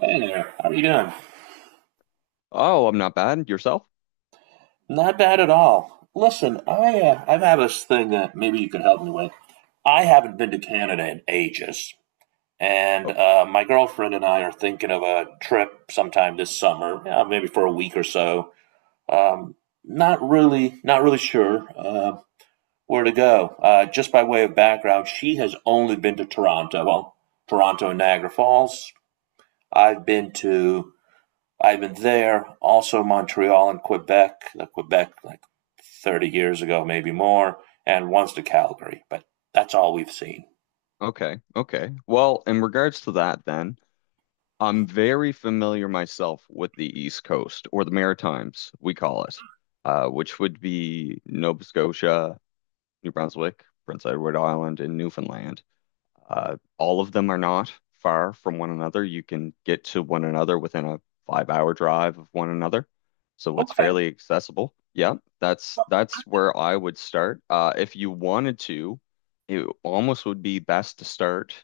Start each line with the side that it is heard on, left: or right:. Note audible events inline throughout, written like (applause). right: Hey there, how are you doing?
left: Oh, I'm not bad. Yourself?
right: Not bad at all. Listen, I've had this thing that maybe you can help me with. I haven't been to Canada in ages, and
left: Oh,
right: my girlfriend and I are thinking of a trip sometime this summer, yeah, maybe for a week or so. Um, not really sure where to go. Just by way of background, she has only been to Toronto, well, Toronto and Niagara Falls. I've been to I've been there, also Montreal and Quebec, the Quebec like 30 years ago, maybe more, and once to Calgary, but that's all we've seen.
left: okay. Okay. Well, in regards to that, then, I'm very familiar myself with the East Coast, or the Maritimes, we call it, which would be Nova Scotia, New Brunswick, Prince Edward Island, and Newfoundland. All of them are not far from one another. You can get to one another within a five-hour drive of one another. So it's
right: Okay.
left: fairly accessible. Yeah, that's where I would start. If you wanted to, it almost would be best to start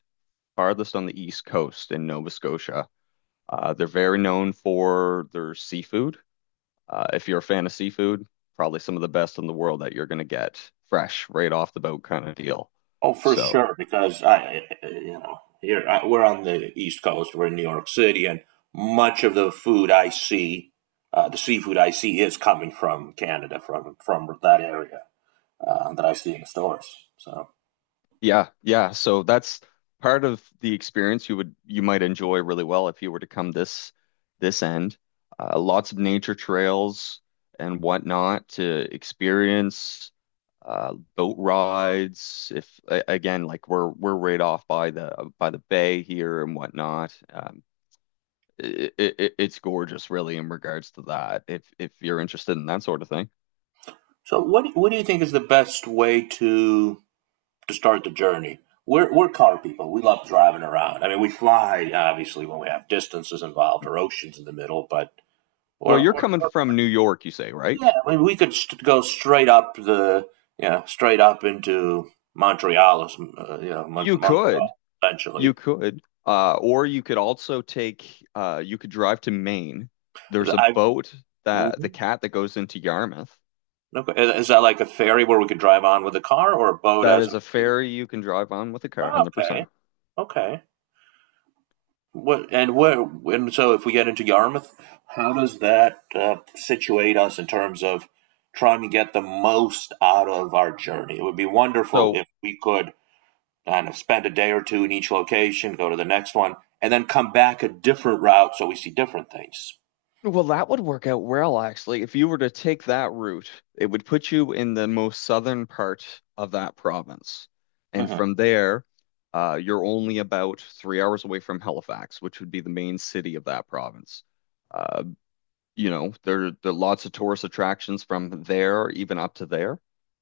left: farthest on the east coast in Nova Scotia. They're very known for their seafood. If you're a fan of seafood, probably some of the best in the world that you're going to get fresh right off the boat kind of deal.
right: Oh, for
left: So
right: sure, because I, you know, here I, we're on the East Coast, we're in New York City, and much of the food I see, the seafood I see, is coming from Canada, from that area that I see in the stores. So,
left: yeah, yeah. So that's part of the experience you might enjoy really well if you were to come this end. Lots of nature trails and whatnot to experience. Boat rides. If a- Again, like we're right off by the bay here and whatnot. It's gorgeous, really, in regards to that. If you're interested in that sort of thing.
right: so what do you think is the best way to start the journey? We're car people. We love driving around. I mean, we fly obviously when we have distances involved or oceans in the middle, but
left: Well,
right: we're, we're,
left: you're coming
right: we're
left: from New York, you say, right?
right: yeah. I mean, we could go straight up the straight up into Montreal,
left: You
right: Montreal
left: could. You
right: essentially.
left: could, or you could also take, you could drive to Maine. There's a
right: I
left: boat that the
right: Mhm.
left: cat that goes into Yarmouth.
right: Okay. Is that like a ferry where we could drive on with a car or a boat
left: That
right: as a —
left: is a ferry you can drive on with a car,
right: oh, okay,
left: 100%.
right: okay. What and where and so if we get into Yarmouth, how does that situate us in terms of trying to get the most out of our journey? It would be wonderful
left: So,
right: if we could kind of spend a day or two in each location, go to the next one, and then come back a different route so we see different things.
left: well, that would work out well, actually. If you were to take that route, it would put you in the most southern part of that province. And
right: Hmm.
left: from there, you're only about 3 hours away from Halifax, which would be the main city of that province. Uh, you know, there are lots of tourist attractions from there, even up to there,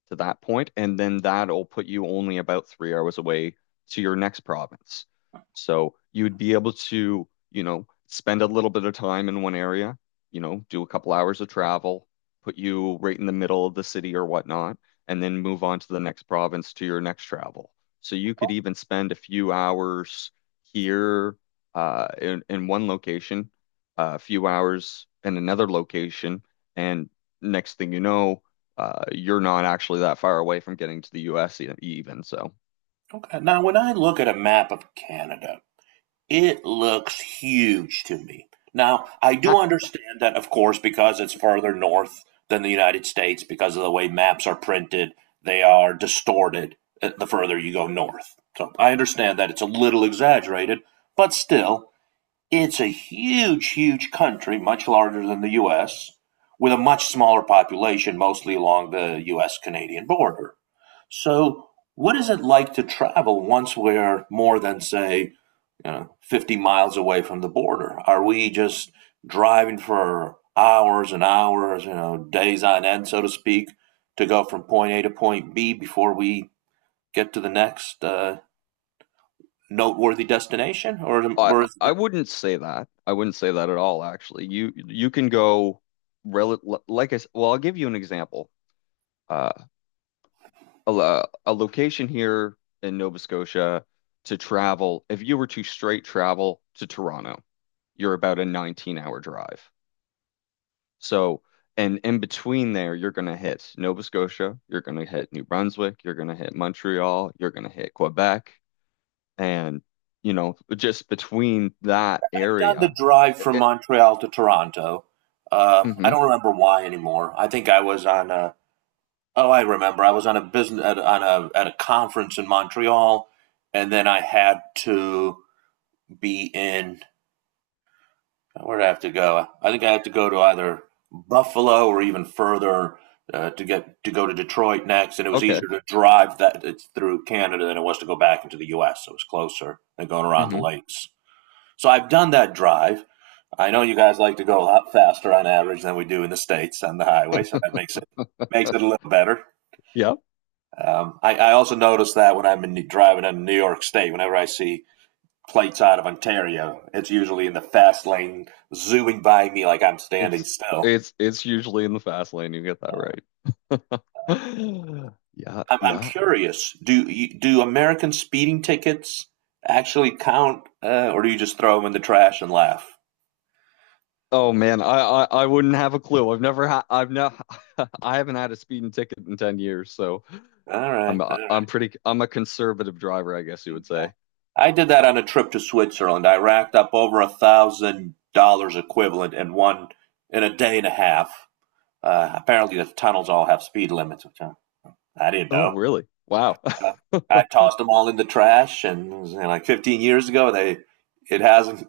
left: to that point, and then that'll put you only about 3 hours away to your next province. So you would be able to, you know, spend a little bit of time in one area, you know, do a couple hours of travel, put you right in the middle of the city or whatnot, and then move on to the next province to your next travel. So you could even spend a few hours here in one location, a few hours in another location, and next thing you know, you're not actually that far away from getting to the U.S. Even. So
right: Okay. Now, when I look at a map of Canada, it looks huge to me. Now, I do understand that, of course, because it's further north than the United States, because of the way maps are printed, they are distorted the further you go north. So I understand that it's a little exaggerated, but still, it's a huge, huge country, much larger than the U.S., with a much smaller population, mostly along the U.S. Canadian border. So, what is it like to travel once we're more than, say, you know, 50 miles away from the border? Are we just driving for hours and hours, you know, days on end, so to speak, to go from point A to point B before we get to the next noteworthy destination?
left: I
right: Or is it
left: I wouldn't say that. I wouldn't say that at all, actually. You can go rel like I s- well, I'll give you an example. Uh, a location here in Nova Scotia to travel, if you were to straight travel to Toronto, you're about a 19-hour drive. So, and in between there, you're going to hit Nova Scotia, you're going to hit New Brunswick, you're going to hit Montreal, you're going to hit Quebec. And, you know, just between that
right: like down the
left: area,
right: drive from
left: it,
right: Montreal to Toronto? I
left: hmm
right: don't remember why anymore. I think I was on a, oh, I remember. I was on a business, at, on a, at a conference in Montreal, and then I had to be in — where'd I have to go? I think I have to go to either Buffalo or even further to get to go to Detroit next. And it was
left: okay.
right: easier to drive that it's through Canada than it was to go back into the U.S. So it was closer than going around the
left: hmm
right: lakes. So I've done that drive. I know you guys like to go a lot faster on average than we do in the states on the highway, so that makes it a little better.
left: Yeah.
right: I also noticed that when I'm in, driving in New York State, whenever I see plates out of Ontario. It's usually in the fast lane, zooming by me like I'm standing
left: It's,
right: still.
left: it's usually in the fast lane. You get that right. (gasps) (sighs) Yeah.
right: I'm
left: Yeah.
right: curious. Do American speeding tickets actually count, or do you just throw them in the trash and laugh?
left: Oh man, I wouldn't have a clue. I've never had, I've not, (laughs) I haven't had a speeding ticket in 10 years. So
right: All right,
left: I'm,
right: all right.
left: I'm pretty, I'm a conservative driver, I guess you would say.
right: I did that on a trip to Switzerland. I racked up over $1,000 equivalent in one in a day and a half. Apparently, the tunnels all have speed limits, which I didn't
left: Oh,
right: know.
left: really? Wow.
right: Uh,
left: (laughs)
right: I tossed them all in the trash, and it was, you know, like 15 years ago, they it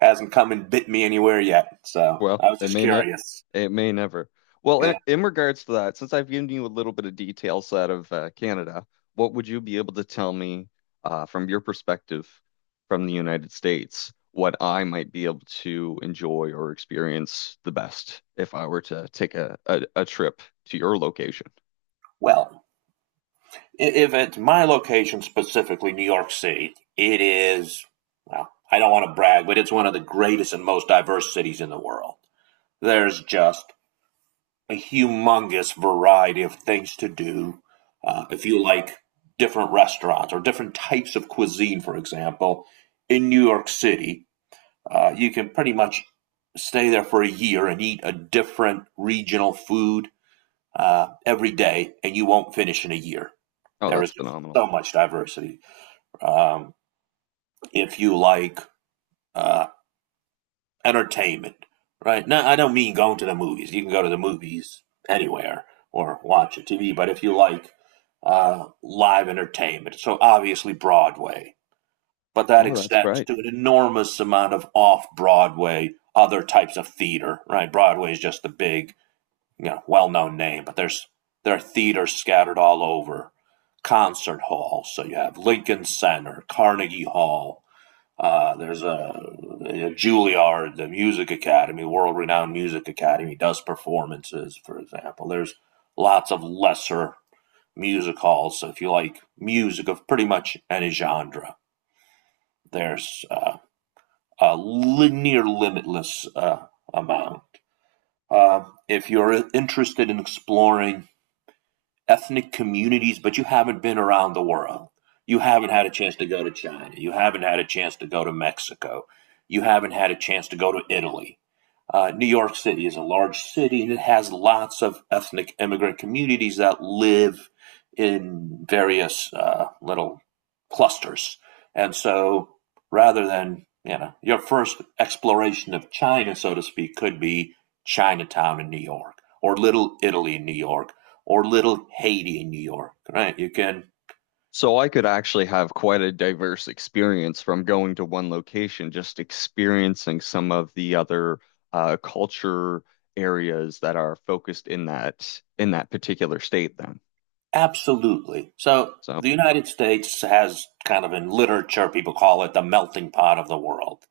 right: hasn't come and bit me anywhere yet. So
left: Well,
right: I was
left: it
right: just
left: may ne
right: curious.
left: it may never. Well,
right: Yeah.
left: in regards to that, since I've given you a little bit of details out of Canada, what would you be able to tell me from your perspective, from the United States, what I might be able to enjoy or experience the best if I were to take a trip to your location?
right: Well, if it's my location specifically, New York City, it is. Well, I don't want to brag, but it's one of the greatest and most diverse cities in the world. There's just a humongous variety of things to do. If you like different restaurants or different types of cuisine, for example, in New York City, you can pretty much stay there for a year and eat a different regional food every day, and you won't finish in a year.
left: Oh,
right: There is
left: that's
right: just
left: phenomenal.
right: so much diversity. Um, if you like uh, entertainment, right? Now, I don't mean going to the movies. You can go to the movies anywhere or watch a TV, but if you like live entertainment, so obviously Broadway. But that
left: Oh, that's
right: extends
left: right.
right: to an enormous amount of off-Broadway, other types of theater, right? Broadway is just the big, you know, well-known name, but there are theaters scattered all over, concert halls. So you have Lincoln Center, Carnegie Hall. Uh, there's a, a Juilliard, the Music Academy, world-renowned Music Academy, does performances, for example. There's lots of lesser music halls, so if you like music of pretty much any genre. There's uh, Near limitless amount. If you're interested in exploring ethnic communities, but you haven't been around the world. You haven't had a chance to go to China. You haven't had a chance to go to Mexico. You haven't had a chance to go to Italy. New York City is a large city and it has lots of ethnic immigrant communities that live in various little clusters. And so rather than, you know, your first exploration of China, so to speak, could be Chinatown in New York or Little Italy in New York or Little Haiti in New York, right? You can
left: So I could actually have quite a diverse experience from going to one location, just experiencing some of the other culture areas that are focused in that particular state then.
right: absolutely. So
left: So,
right: the United States has kind of in literature, people call it the melting pot of the world.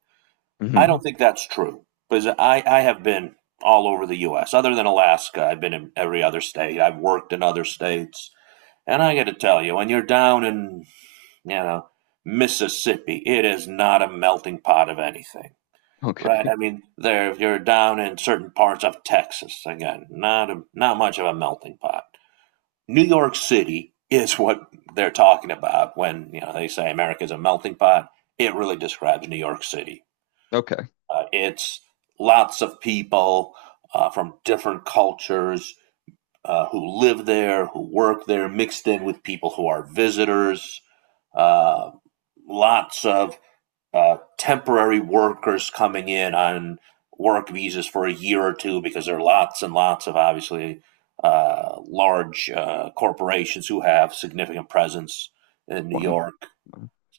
right: I
left: mhm.
right: don't think that's true because I have been all over the US. Other than Alaska, I've been in every other state. I've worked in other states. And I got to tell you, when you're down in, you know, Mississippi, it is not a melting pot of anything.
left: (laughs)
right: Right.
left: Okay.
right: I mean, there you're down in certain parts of Texas again. Not much of a melting pot. New York City is what they're talking about when you know they say America's a melting pot. It really describes New York City.
left: Okay.
right: It's lots of people from different cultures who live there, who work there, mixed in with people who are visitors. Uh, Lots of temporary workers coming in on work visas for a year or two because there are lots and lots of obviously large corporations who have significant presence in New
left: Wow.
right: York.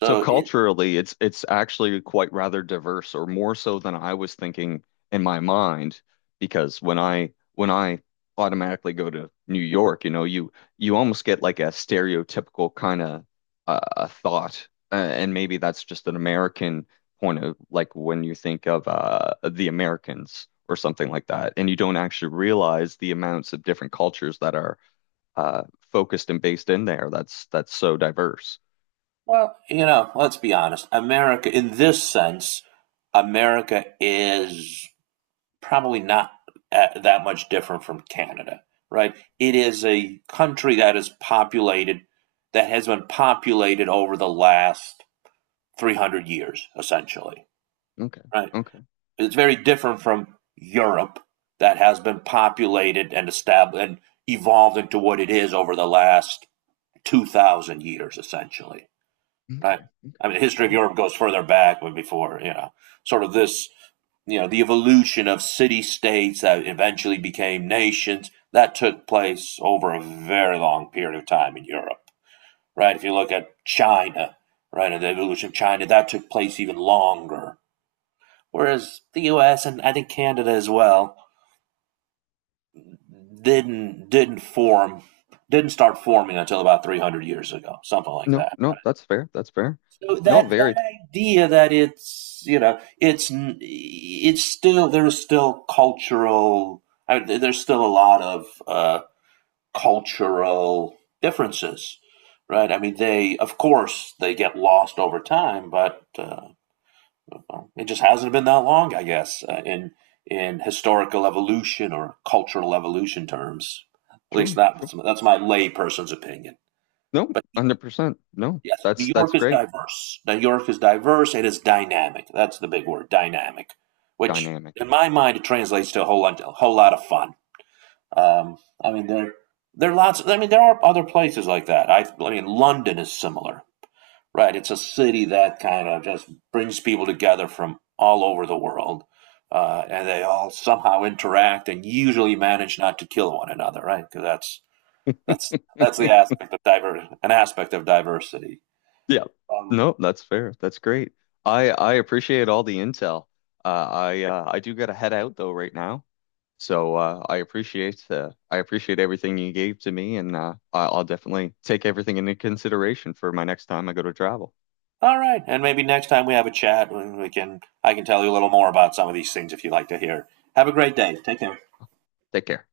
left: So
right: it,
left: culturally, it's actually quite rather diverse, or more so than I was thinking in my mind, because when I automatically go to New York, you know, you almost get like a stereotypical kind of a thought, and maybe that's just an American point of like when you think of the Americans or something like that, and you don't actually realize the amounts of different cultures that are uh, focused and based in there. That's so diverse.
right: well, you know, let's be honest. America, in this sense, America is probably not that much different from Canada, right? It is a country that is populated, that has been populated over the last 300 years, essentially,
left: Okay.
right: right?
left: Okay.
right: It's very different from Europe that has been populated and established and evolved into what it is over the last 2,000 years, essentially, right?
left: Okay.
right: I
left: Okay.
right: mean, the history of
left: Wow.
right: Europe goes further back when before, you know, sort of this, you know, the evolution of city states that eventually became nations that took place over a very long period of time in Europe, right? If you look at China, right, and the evolution of China, that took place even longer, whereas the U.S. and I think Canada as well didn't didn't form didn't start forming until about 300 years ago, something like
left: No,
right: that.
left: no, that's fair. That's fair.
right: So
left: No,
right: that
left: very
right: that idea that it's you know it's still there's still cultural — I mean, there's still a lot of cultural differences, right? I mean, they of course they get lost over time, but well, it just hasn't been that long, I guess, in historical evolution or cultural evolution terms. At least
left: sure, sure.
right: that's my layperson's opinion.
left: No,
right: But
left: 100%. No,
right: yes,
left: that's
right: New
left: that's
right: York is
left: great.
right: diverse. New York is diverse. It is dynamic. That's the big word, dynamic, which
left: Dynamic.
right: in my mind it translates to a whole lot of fun. Um, I mean, there are lots. I mean, there are other places like that. I mean, London is similar. Right. It's a city that kind of just brings people together from all over the world. And they all somehow interact and usually manage not to kill one another, right? Because that's the
left: (laughs)
right: aspect of diver an aspect of diversity.
left: Yeah.
right: Um,
left: No, that's fair. That's great. I appreciate all the intel. I do gotta head out though right now. So I appreciate, I appreciate everything you gave to me, and I'll definitely take everything into consideration for my next time I go to travel.
right: all right, and maybe next time we have a chat, we can I can tell you a little more about some of these things if you'd like to hear. Have a great day. Take care.
left: Take care.